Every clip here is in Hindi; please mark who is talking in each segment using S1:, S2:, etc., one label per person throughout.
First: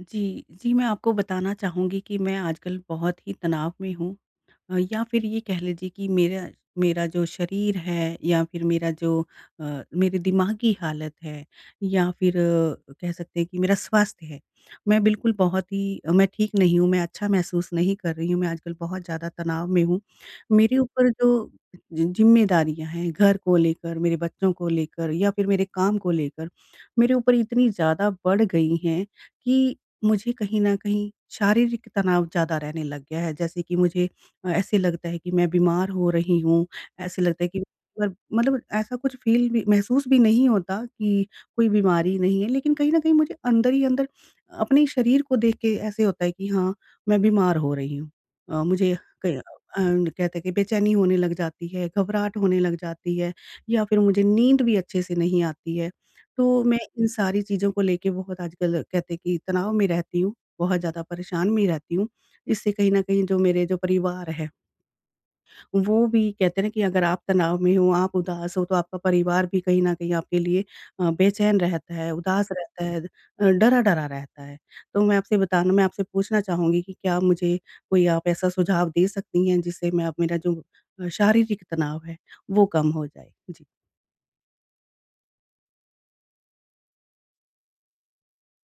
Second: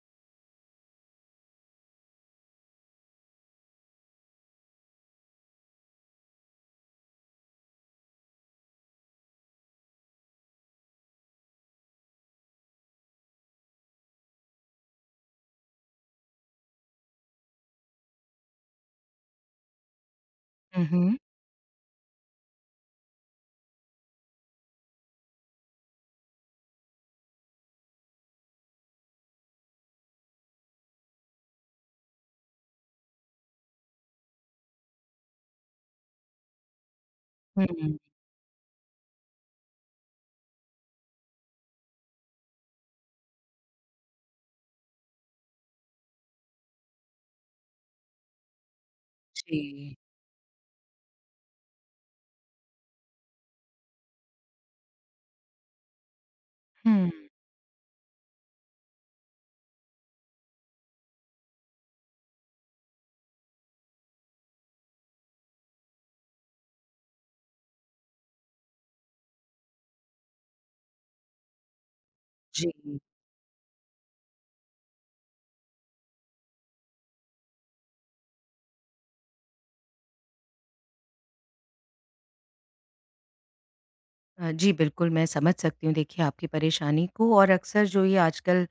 S1: जी, जी, मैं आपको बताना चाहूँगी कि मैं आजकल बहुत ही तनाव में हूँ। अ, या फिर ये कह लीजिए कि मेरा मेरा जो शरीर है या फिर मेरा जो अ, मेरे दिमागी हालत है या फिर कह सकते हैं कि मेरा स्वास्थ्य है, मैं बिल्कुल बहुत ही मैं ठीक नहीं हूँ, मैं अच्छा महसूस नहीं कर रही हूँ, मैं आजकल बहुत ज़्यादा तनाव में हूँ। मेरे
S2: हुँ,
S1: ऊपर
S2: हुँ।
S1: जो जि जिम्मेदारियाँ हैं घर को लेकर, मेरे बच्चों को लेकर या फिर मेरे काम को लेकर मेरे ऊपर इतनी ज़्यादा बढ़ गई हैं कि, मुझे कहीं न कहीं शारीरिक तनाव ज़्यादा रहने लग गया है जैसे कि मुझे अ, ऐसे लगता है कि मैं बीमार हो रही हूँ। ऐसे लगता है कि
S2: हुँ, हुँ।
S1: वर मतलब ऐसा कुछ फील भी महसूस भी नहीं होता कि कोई बीमारी नहीं है लेकिन कहीं न नहीं मुझे अंदर ही अंदर अपने शरीर को देख के ऐसा होता है कि हाँ, मैं बीमार हो रही हूँ। अ, मुझे क
S2: जी।
S1: एंड कहते हैं कि बेचैनी होने लग जाती है, घबराहट होने लग जाती है या फिर मुझे नींद भी अच्छे से नहीं आती है। तो मैं इन
S2: हुँ।
S1: सारी चीज़ों को लेके बहुत आजकल कहते हैं कि तनाव में रहती हूँ, बहुत ज़्यादा परेशान मी रहती हूँ। इससे कहीं न कहीं जो मेरे जो परिवार है वो भी कहते हैं कि अगर आप तनाव में हो आप उदास हो तो आपका परिवार भी कहीं न कहीं आपके लिए अ, बेचैन रहता है, उदास रहता
S2: जी।
S1: है, डरा-डरा रहता है। तो मैं आपसे बताना मैं आपसे पूछना चाहूँगी कि क्या मुझे कोई आप ऐसा सुझाव दे सकती हैं जिससे मैं अ मेरा जो शारीरिक तनाव है वो कम हो जाए? जी।
S2: अ, जी बिल्कुल मैं समझ सकती हूँ देखिए आपकी परेशानी को और अक्सर जो ये आजकल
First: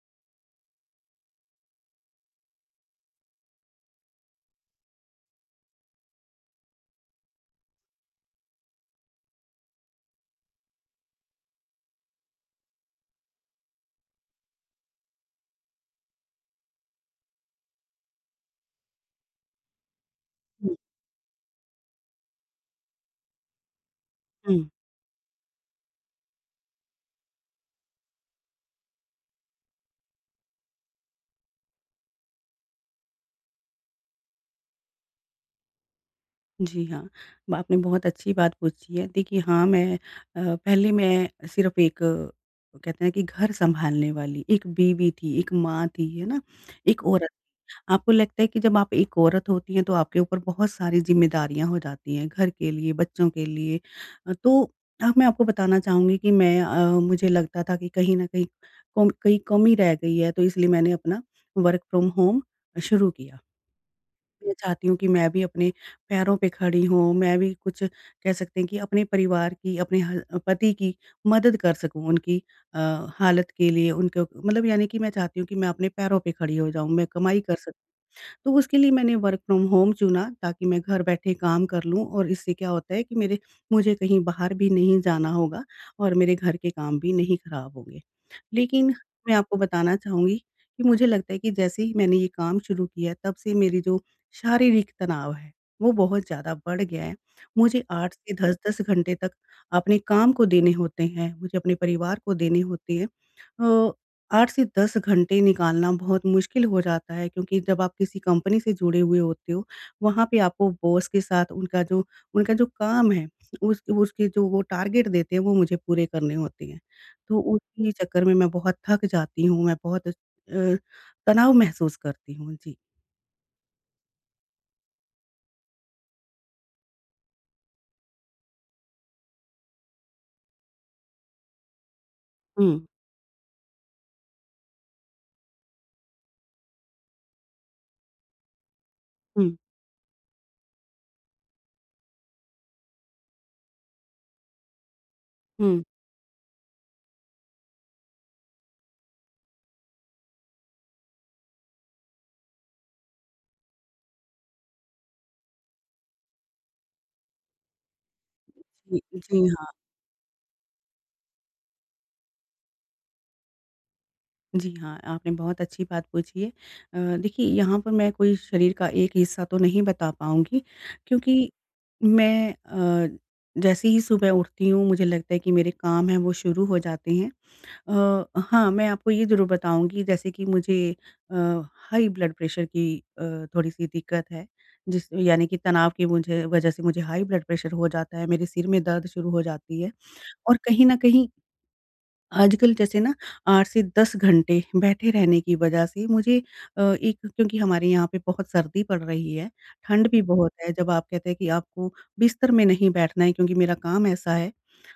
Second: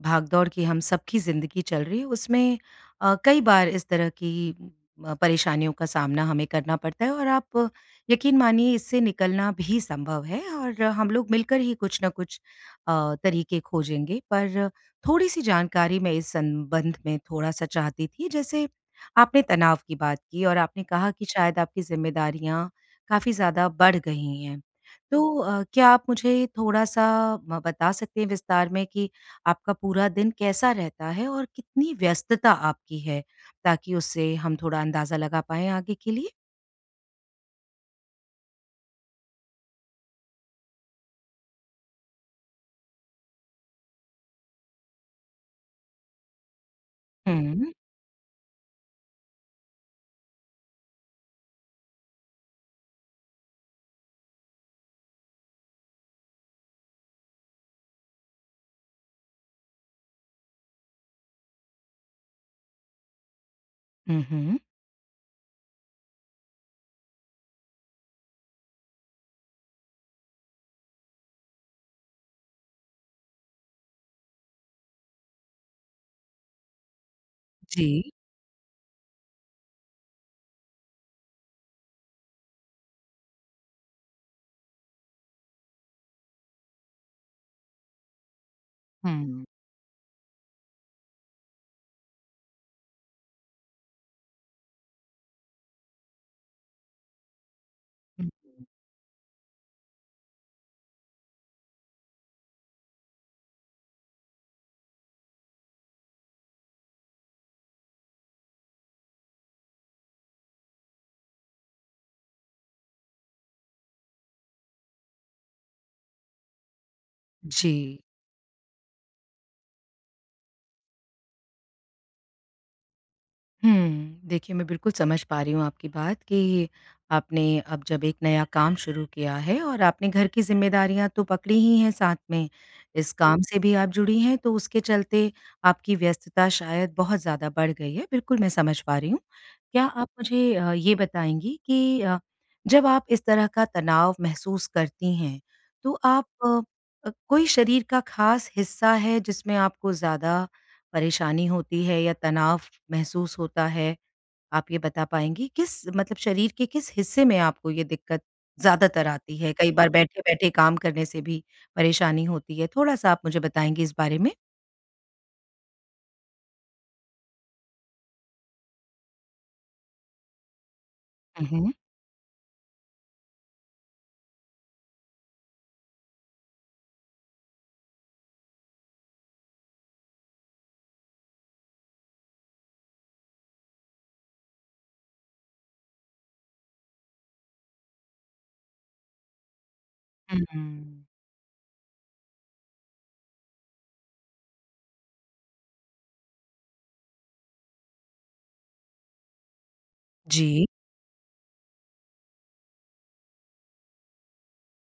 S2: भागदौड़ की हम सबकी ज़िंदगी चल रही उसमें अ, कई बार इस तरह की अ, परेशानियों का सामना हमें करना पड़ता है। और आप यकीन मानिए इससे निकलना भी संभव है और हम लोग मिलकर ही कुछ न कुछ अ, तरीके खोजेंगे पर थोड़ी-सी जानकारी मैं इस संबंध में थोड़ा-सा चाहती थी। जैसे आपने तनाव की बात की और आपने कहा कि शायद आपकी ज़िम्मेदारियाँ काफ़ी ज़्यादा बढ़ गई हैं।
S1: हुँ।
S2: तो अ, क्या आप मुझे थोड़ा-सा ब बता सकते हैं विस्तार में कि आपका पूरा दिन कैसा रहता है और कितनी व्यस्तता आपकी है? ताकि उससे हम थोड़ा अंदाज़ा लगा पाएँ आगे के लिए।
S1: जी हाँ आपने बहुत अच्छी बात पूछी है। देखिए हाँ मैं अ, पहले मैं सिर्फ़ एक, कहते हैं कि घर सँभालने वाली एक बीवी थी, एक माँ थी, है ना? एक औरत
S2: हुँ।
S1: थी। आपको लगता है कि जब आप एक औरत होती हैं, तो आपके ऊपर बहुत सारी ज़िम्मेदारियाँ हो जाती हैं घर के लिए बच्चों के लिए तो मैं आपको बताना चाहूँगी कि मैं अ, मुझे लगता था कि कहीं न कहीं कों कहीं कमी रह गई है तो इसलिए मैंने अपना वर्क फ़्रॉम होम शुरू किया।
S2: हुँ,
S1: मैं
S2: हुँ।
S1: चाहती हूँ कि मैं भी अपने पैरों पे खड़ी हूँ। मैं भी कुछ कह सकते हैं कि अपने परिवार की अपने ह पति की मदद कर सकूँ उनकी अ, हालत के लिए उनके मतलब यानी कि मैं चाहती हूँ कि मैं अपने पैरों पे खड़ी हो जाऊँ, मैं कमाई कर सकूँ।
S2: जी।
S1: तो उसके लिए मैंने वर्क फ़्रॉम होम चुना ताकि मैं घर बैठे काम कर लूँ और इससे क्या होता है कि मेरे मुझे कहीं बाहर भी नहीं जाना होगा और मेरे घर के काम भी नहीं खराब होंगे। लेकिन मैं
S2: हुँ।
S1: आपको बताना चाहूँगी कि मुझे लगता है कि जैसे ही मैंने ये काम शुरू किया, तब से मेरी जो शारीरिक तनाव है वो बहुत ज़्यादा बढ़ गया है। मुझे 8 से
S2: हुँ।
S1: 10-10 घंटे तक अपने काम को देने होते हैं, मुझे अपने परिवार को देने होते हैं। अ, 8 से 10 घंटे निकालना बहुत मुश्किल हो जाता है, क्योंकि जब आप किसी कंपनी से जुड़े हुए होते हो, वहाँ पे आपको बॉस के साथ उनका जो उनका जो काम है, उस उसके जो वो टारगेट देते हैं वो मुझे पूरे करने होते हैं। तो उन्ही
S2: जी।
S1: चक्कर में मैं बहुत थक जाती हूँ, मैं बहुत अ स अ, तनाव महसूस करती हूँ। जी।
S2: हुँ, देखिए मैं बिल्कुल समझ पा रही हूँ आपकी बात, कि आपने अब जब एक नया काम शुरू किया है और आपने घर की ज़िम्मेदारियाँ तो पकड़ी ही हैं साथ में,
S1: हुँ।
S2: इस काम से भी आप जुड़ी हैं, तो उसके चलते आपकी व्यस्तता शायद बहुत ज़्यादा बढ़ गई है। बिल्कुल मैं समझ पा रही हूँ।
S1: हुँ।
S2: क्या आप मुझे अ, ये बताएँगी कि अ, जब आप इस तरह का तनाव महसूस करती हैं,
S1: हुँ।
S2: तो आप अ अ, कोई शरीर का ख़ास हिस्सा है जिसमें आपको ज़्यादा, परेशानी होती है या तनाव महसूस होता है, आप ये बता पाएँगी? किस मतलब शरीर के किस हिस्से में आपको ये दिक्कत,
S1: उ।
S2: ज़्यादातर आती
S1: जी,
S2: है?
S1: हाँ।
S2: कई बार बैठे-बैठे काम करने से भी परेशानी होती है। थोड़ा-सा आप मुझे बताएँगी इस बारे में?
S1: जी, हाँ। आपने बहुत अच्छी बात पूछी है। अ, देखिए यहाँ पे मैं कोई शरीर का एक हिस्सा तो नहीं बता पाऊँगी,
S2: उ,
S1: क्योंकि
S2: हुँ।
S1: मैं अ, जैसे ही सुबह उठती हूँ, मुझे लगता है कि मेरे काम है वो शुरू हो जाते हैं। अ, हाँ, मैं आपको ये ज़रूर बताऊँगी जैसे कि मुझे अ, हाई ब्लड प्रेशर की अ, थोड़ी-सी दिक्कत है। जिस यानी कि तनाव की मुझे वज़ह से मुझे हाई ब्लड प्रेशर हो जाता है। मेरे सिर में दर्द शुरू हो जाती है
S2: हुँ,
S1: और कहीं न
S2: हुँ।
S1: कहीं आजकल जैसे ना 8 से 10 घंटे बैठे रहने की वज़ह से मुझे अ एक क्योंकि हमारे यहाँ पे बहुत सर्दी पड़ रही है, ठंड भी बहुत
S2: जी।
S1: है। जब आप कहते हैं कि आपको, बिस्तर में नहीं बैठना है, क्योंकि मेरा काम ऐसा है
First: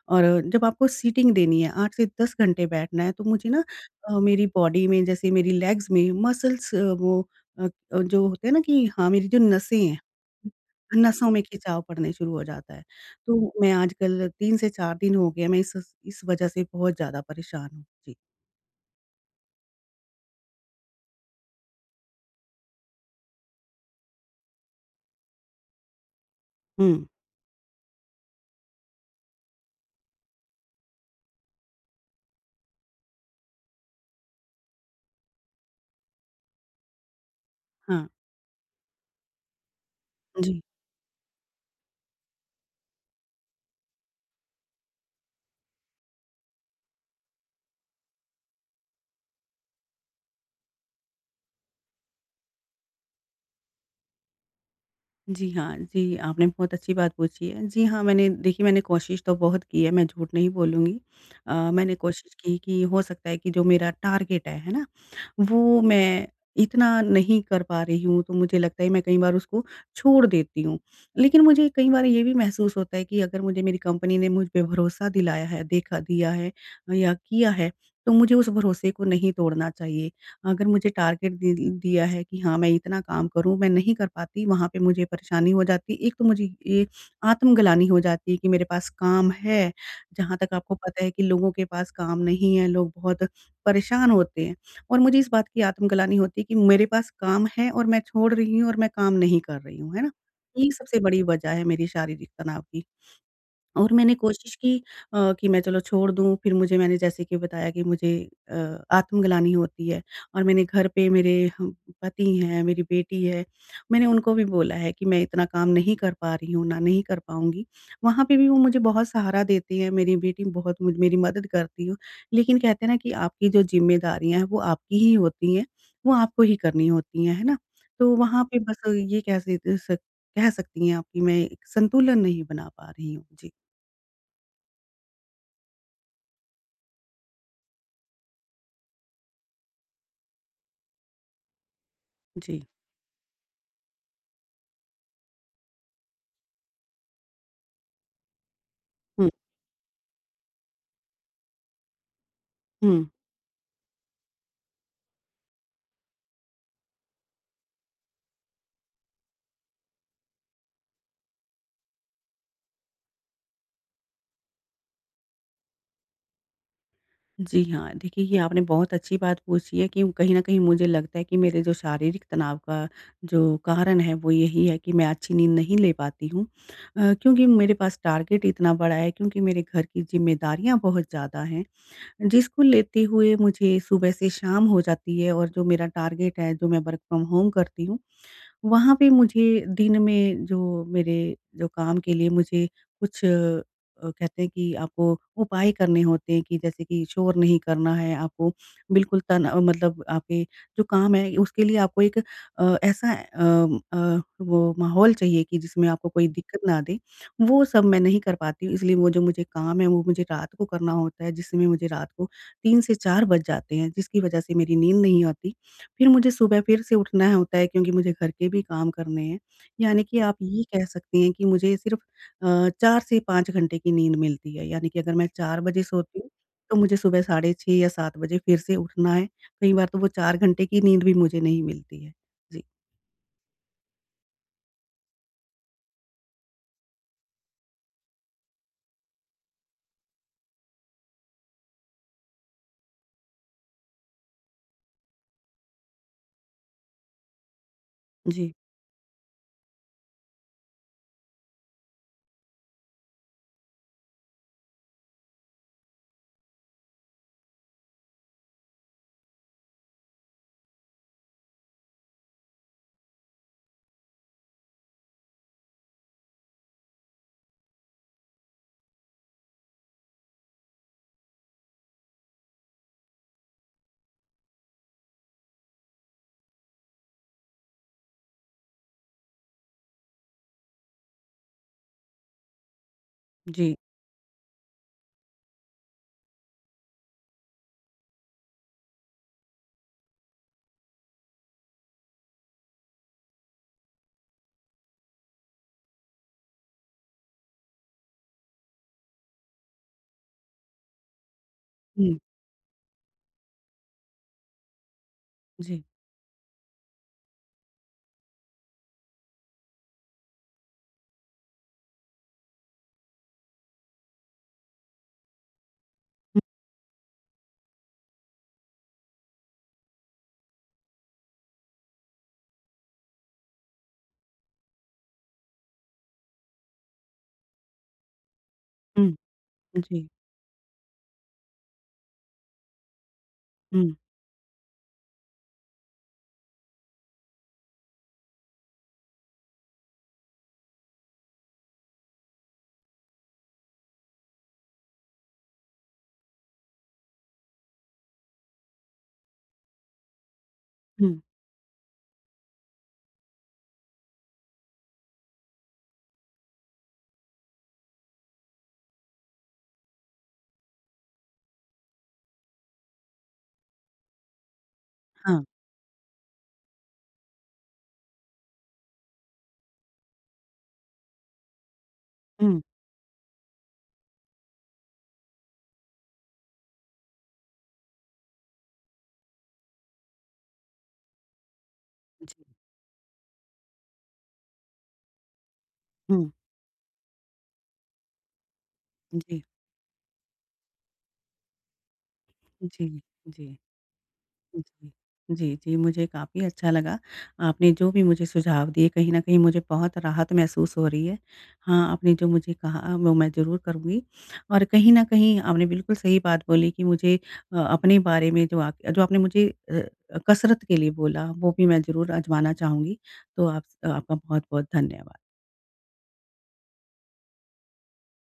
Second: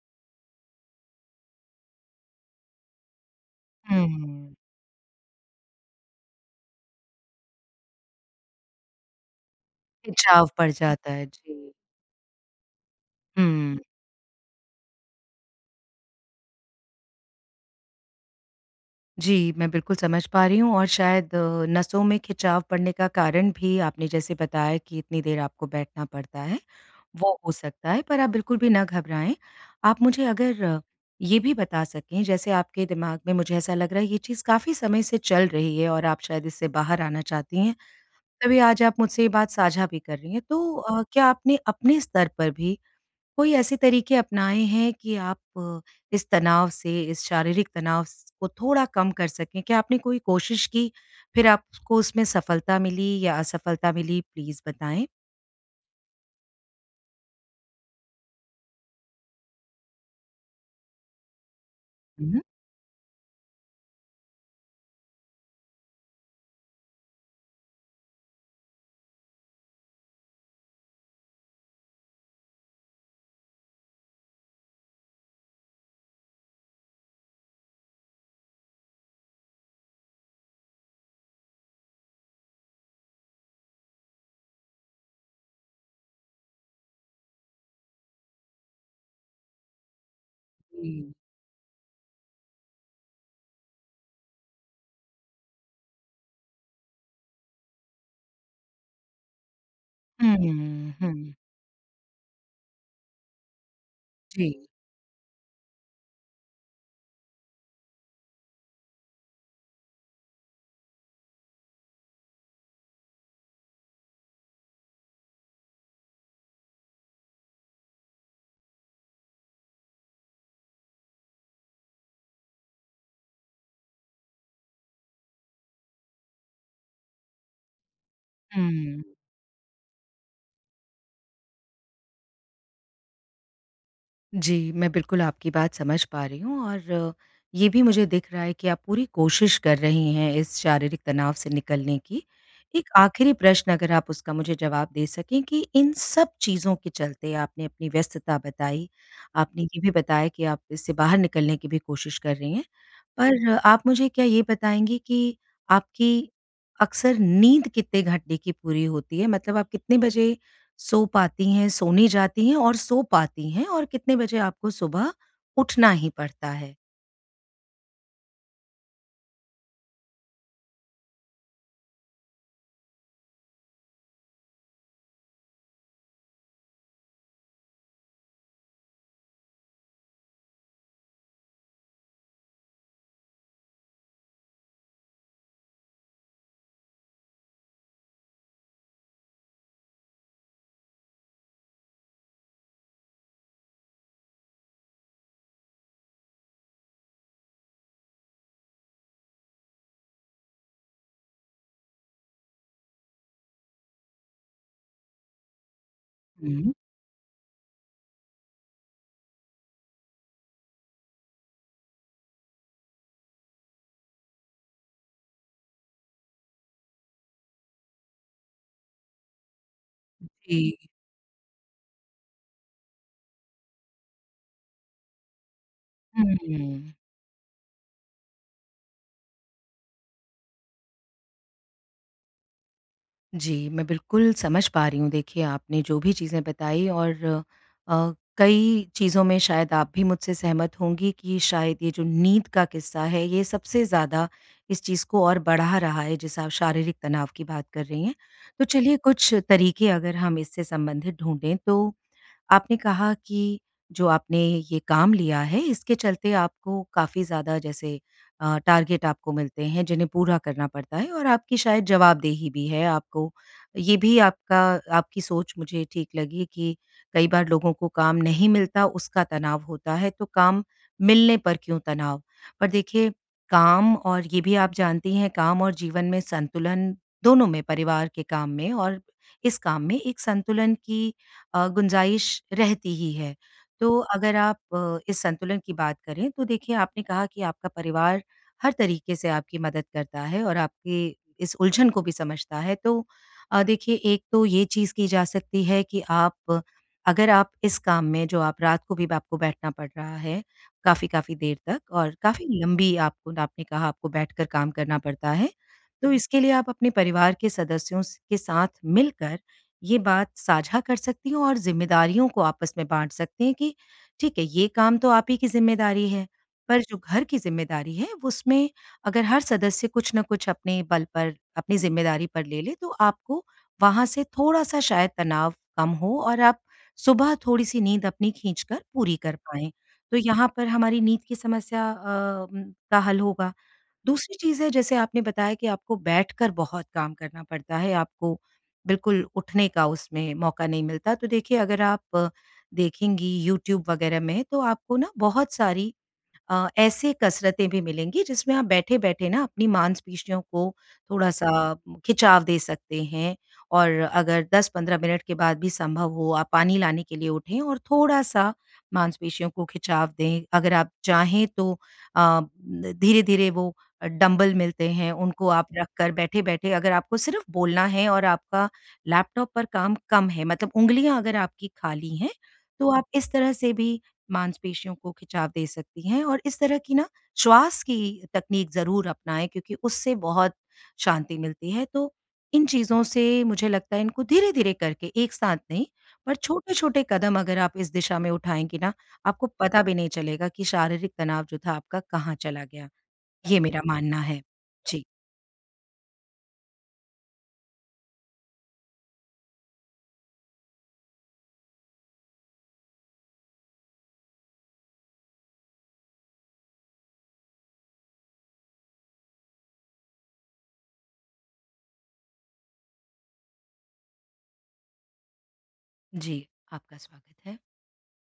S1: और जब आपको सीटिंग देनी है 8 से 10 घंटे बैठना है, तो मुझे ना
S2: हुँ,
S1: अ, मेरी
S2: हुँ।
S1: बॉडी में, जैसे मेरी लेग्स में मसल्स अ, वो अ अ, जो होते हैं ना कि हाँ, मेरी जो नसें हैं।
S2: खिचाव पड़ जाता है।
S1: नसों में
S2: जी।
S1: खिंचाव पड़ने शुरू हो जाता है। तो मैं
S2: हुँ।
S1: आजकल 3 से 4 दिन हो गए हैं, मैं इस इस, वज़ह से बहुत ज़्यादा परेशान हूँ। जी।
S2: जी। मैं बिल्कुल समझ पा रही हूँ और शायद अ, नसों में खिंचाव पड़ने का कारण भी आपने जैसे बताया कि इतनी देर आपको बैठना पड़ता है
S1: हुँ।
S2: वो हो सकता है। पर आप बिल्कुल भी ना घबराएँ। आप मुझे अगर अ, ये भी बता सकें जैसे आपके दिमाग़ में मुझे ऐसा लग रहा है ये चीज़ काफ़ी समय से चल रही है और आप शायद इससे बाहर आना चाहती हैं,
S1: हाँ।
S2: तभी आज आप मुझसे ये बात साझा भी कर रही हैं।
S1: जी।
S2: तो अ, क्या आपने अपने स्तर पर भी कोई ऐसे तरीके अपनाए हैं कि आप अ, इस तनाव से, इस शारीरिक तनाव स को थोड़ा कम कर सकें। क्या आपने कोई कोशिश की फ़िर आपको उसमें सफलता मिली या असफलता मिली, प्लीज़ बताएँ।
S1: जी, हाँ। जी, आपने बहुत अच्छी बात पूछी है। जी, हाँ मैंने देखिए मैंने कोशिश तो बहुत की है मैं झूठ नहीं बोलूँगी। अ, मैंने कोशिश
S2: उ।
S1: की कि हो सकता है कि जो मेरा टारगेट है, है ना? वो मैं इतना नहीं कर पा रही हूँ, तो मुझे लगता है मैं कई बार उसको छोड़ देती हूँ। लेकिन मुझे कई बार ये भी महसूस होता है कि अगर मुझे मेरी कंपनी ने मुझ पे भरोसा दिलाया है, देखा दिया है या किया है तो मुझे उस भरोसे को नहीं तोड़ना चाहिए। अगर मुझे टारगेट दे दिया है कि हाँ, मैं इतना काम करूँ मैं नहीं कर पाती वहाँ पे मुझे परेशानी हो जाती। 1 तो मुझे ए आत्मग्लानि हो जाती है कि मेरे पास काम है। जहाँ तक आपको पता है
S2: जी।
S1: कि लोगों के पास काम नहीं है लोग बहुत परेशान होते हैं और मुझे इस बात की आत्मग्लानि होती है कि मेरे पास काम है और मैं छोड़ रही हूँ और मैं काम नहीं कर रही हूँ। है ना?
S2: हुँ,
S1: यही
S2: हुँ,
S1: सबसे बड़ी
S2: हुँ।
S1: वज़ह है मेरी शारीरिक तनाव की। और मैंने कोशिश
S2: जी।
S1: की अ, कि मैं चलो छोड़ दूँ फ़िर मुझे मैंने जैसे कि बताया कि मुझे अ, आत्मग्लानि होती है और मैंने घर पे मेरे ह पति हैं, मेरी बेटी है। मैंने उनको भी बोला है कि मैं इतना काम नहीं कर पा रही हूँ। ना नहीं कर पाऊँगी। वहाँ पे भी मुझे बहुत सहारा देती हैं मेरी बेटी बहुत मु मेरी मदद करती है। लेकिन कहते हैं ना कि आपकी जो ज़िम्मेदारियाँ हैं वो आपकी ही होती हैं वो आपको ही करनी होती है, है ना? तो वहाँ पे बस
S2: हुँ।
S1: ये कह स सक कह सकती हैं आप कि मैं एक संतुलन नहीं बना पा रही हूँ। जी।
S2: जी मैं बिल्कुल आपकी बात समझ पा रही हूँ और ये भी मुझे दिख रहा है कि आप पूरी कोशिश कर रही हैं इस शारीरिक तनाव से निकलने की।
S1: जी।
S2: एक आखिरी प्रश्न अगर आप उसका मुझे जवाब दे सकें कि, इन सब चीज़ों के चलते आपने अपनी व्यस्तता बताई,
S1: हुँ।
S2: आपने ये भी बताया कि आप इससे बाहर निकलने की भी कोशिश कर रही हैं।
S1: हुँ।
S2: पर आप मुझे क्या ये बताएँगी कि आपकी अक्सर नींद कितने घंटे की पूरी होती है? मतलब आप कितने बजे सो पाती हैं, सोने जाती हैं और सो पाती हैं और कितने बजे आपको सुबह उठना ही पड़ता है?
S1: जी हाँ, देखिए ये आपने बहुत अच्छी बात पूछी है कि कहीं न कहीं मुझे लगता है कि मेरे जो शारीरिक तनाव का जो कारण है वो यही है कि मैं अच्छी नींद नहीं ले पाती हूँ। अ, क्योंकि मेरे पास टारगेट इतना बड़ा है क्योंकि मेरे घर की ज़िम्मेदारियाँ बहुत ज़्यादा हैं जिस को लेते हुए मुझे सुबह से शाम हो जाती है। और जो मेरा टारगेट है, जो मैं वर्क फ़्रॉम होम करती हूँ, वहाँ पे मुझे दिन में जो मेरे जो काम के लिए मुझे कुछ अ, कहते हैं कि आपको उपाय करने होते हैं कि जैसे कि शोर नहीं करना है आपको बिल्कुल तन मतलब आपके जो काम हैं उसके लिए आपको एक अ, ऐसा अ अ, वो माहौल चाहिए कि जिसमें आपको कोई दिक्कत
S2: हुँ।
S1: ना दे, वो सब मैं नहीं कर पाती हूँ इसलिए वो जो मुझे काम है वो मुझे रात को करना होता है, जिसमें मुझे रात को 3 से 4 बज जाते हैं जिसकी वजह से मेरी नींद नहीं आती। फिर मुझे सुबह फिर से उठना होता है, क्योंकि मुझे घर के भी काम करने हैं। यानी कि आप ये कह
S2: जी।
S1: सकती हैं कि मुझे सिर्फ़ अ, 4 से 5 घंटे की नींद मिलती है। यानी कि अगर मैं 4 बजे सोती हूँ, तो
S2: हम्म।
S1: मुझे सुबह साढ़े 6 या 7 बजे फिर से उठना है। कई बार तो वो 4 घंटे की नींद भी मुझे नहीं मिलती है। जी।
S2: जी, मैं बिल्कुल समझ पा रही हूँ। देखिए आपने जो भी चीज़ें बताई और अ, कई चीज़ों में शायद आप भी मुझसे सहमत होंगी कि शायद ये जो नींद का किस्सा है ये सबसे ज़्यादा इस चीज़ को और बढ़ा रहा है जिससे आप शारीरिक तनाव की बात कर रही हैं।
S1: जी।
S2: तो चलिए कुछ तरीके अगर हम इससे संबंधित ढूँढे तो आपने कहा कि जो आपने ये काम लिया है इसके चलते आपको काफ़ी ज़्यादा जैसे अ, टारगेट आपको मिलते हैं जिन्हें पूरा करना पड़ता है और आपकी शायद जवाबदेही भी है आपको। ये भी आपका आपकी सोच मुझे ठीक लगी कि कई बार लोगों को काम नहीं मिलता उसका तनाव होता है तो काम मिलने पर क्यों तनाव? पर देखिए काम और ये भी आप जानती हैं काम और जीवन में संतुलन दोनों में परिवार के काम में और इस काम में एक संतुलन की अ, गुंजाइश रहती ही है।
S1: जी।
S2: तो अगर आप अ, इस संतुलन की बात करें तो देखिए आपने कहा कि आपका परिवार हर तरीके से आपकी मदद करता है और आपके इस उलझन को भी समझता है। तो अ, देखिए एक तो ये चीज़ की जा सकती है कि आप अगर आप इस काम में जो आप रात को भी आपको बैठना पड़ रहा है काफ़ी-काफ़ी देर तक और
S1: हुँ।
S2: काफ़ी लंबी आपको आपने कहा आपको बैठकर काम करना पड़ता है।
S1: जी।
S2: तो इसके लिए आप अपने परिवार के सदस्यों स के साथ मिलकर ये बात साझा कर सकती हैं और ज़िम्मेदारियों को आपस में बाँट सकती हैं कि ठीक है ये काम तो आप ही की ज़िम्मेदारी है।
S1: हुँ।
S2: पर जो घर की ज़िम्मेदारी है उसमें अगर हर सदस्य कुछ ना कुछ अपने बल पर अपनी ज़िम्मेदारी पर ले ले तो आपको वहाँ से थोड़ा-सा शायद तनाव कम हो और आप सुबह थोड़ी-सी नींद अपनी खींचकर
S1: हुँ।
S2: पूरी कर पाएँ।
S1: जी।
S2: तो यहाँ पर हमारी नींद की समस्या अ, का हल होगा।
S1: हुँ।
S2: दूसरी चीज़ है जैसे आपने बताया कि आपको बैठकर बहुत काम करना पड़ता है, आपको बिल्कुल उठने का उसमें मौका नहीं मिलता। तो देखिए अगर आप देखेंगी यूट्यूब वग़ैरह में तो आपको ना बहुत सारी अ, ऐसे कसरतें भी मिलेंगी जिसमें आप बैठे-बैठे ना अपनी मांसपेशियों को
S1: हुँ।
S2: थोड़ा-सा खिंचाव दे सकते हैं। और अगर 10-15 मिनट के बाद भी संभव हो आप पानी लाने के लिए उठें और थोड़ा-सा मांसपेशियों को खिंचाव दें। अगर आप चाहें तो अ, धीरे-धीरे वो डंबल मिलते हैं
S1: हाँ।
S2: उनको आप रख कर बैठे-बैठे अगर आपको सिर्फ़ बोलना है और आपका लैपटॉप पर काम कम है मतलब उँगलियाँ अगर आपकी खाली हैं,
S1: हुँ।
S2: तो आप इस तरह से भी मांसपेशियों को खिंचाव दे सकती हैं। और इस तरह की ना श्वास की तकनीक ज़रूर अपनाएँ क्योंकि उससे बहुत शांति मिलती है। तो
S1: जी।
S2: इन चीज़ों से मुझे लगता है इनको धीरे-धीरे करके एक साथ नहीं
S1: हुँ।
S2: और छोटे-छोटे कदम अगर आप इस दिशा में उठाएँगी ना
S1: जी।
S2: आपको पता भी नहीं चलेगा कि शारीरिक तनाव जो था आपका कहाँ चला
S1: जी,
S2: गया।
S1: जी।
S2: ये मेरा मानना है।
S1: हुँ, हुँ।
S2: जी।
S1: जी, जी। मुझे काफ़ी अच्छा लगा आपने जो भी मुझे सुझाव दिए। कहीं न कहीं मुझे बहुत राहत महसूस हो रही है। हाँ, आपने जो मुझे कहा वो मैं ज़रूर करूँगी। और कहीं न कहीं आपने बिल्कुल सही बात बोली कि मुझे अ, अपने बारे में जो आप जो आपने मुझे अ, कसरत के लिए बोला वो भी मैं ज़रूर आज़माना चाहूँगी। तो आप आपका बहुत-बहुत धन्यवाद।
S2: जी, आपका स्वागत है।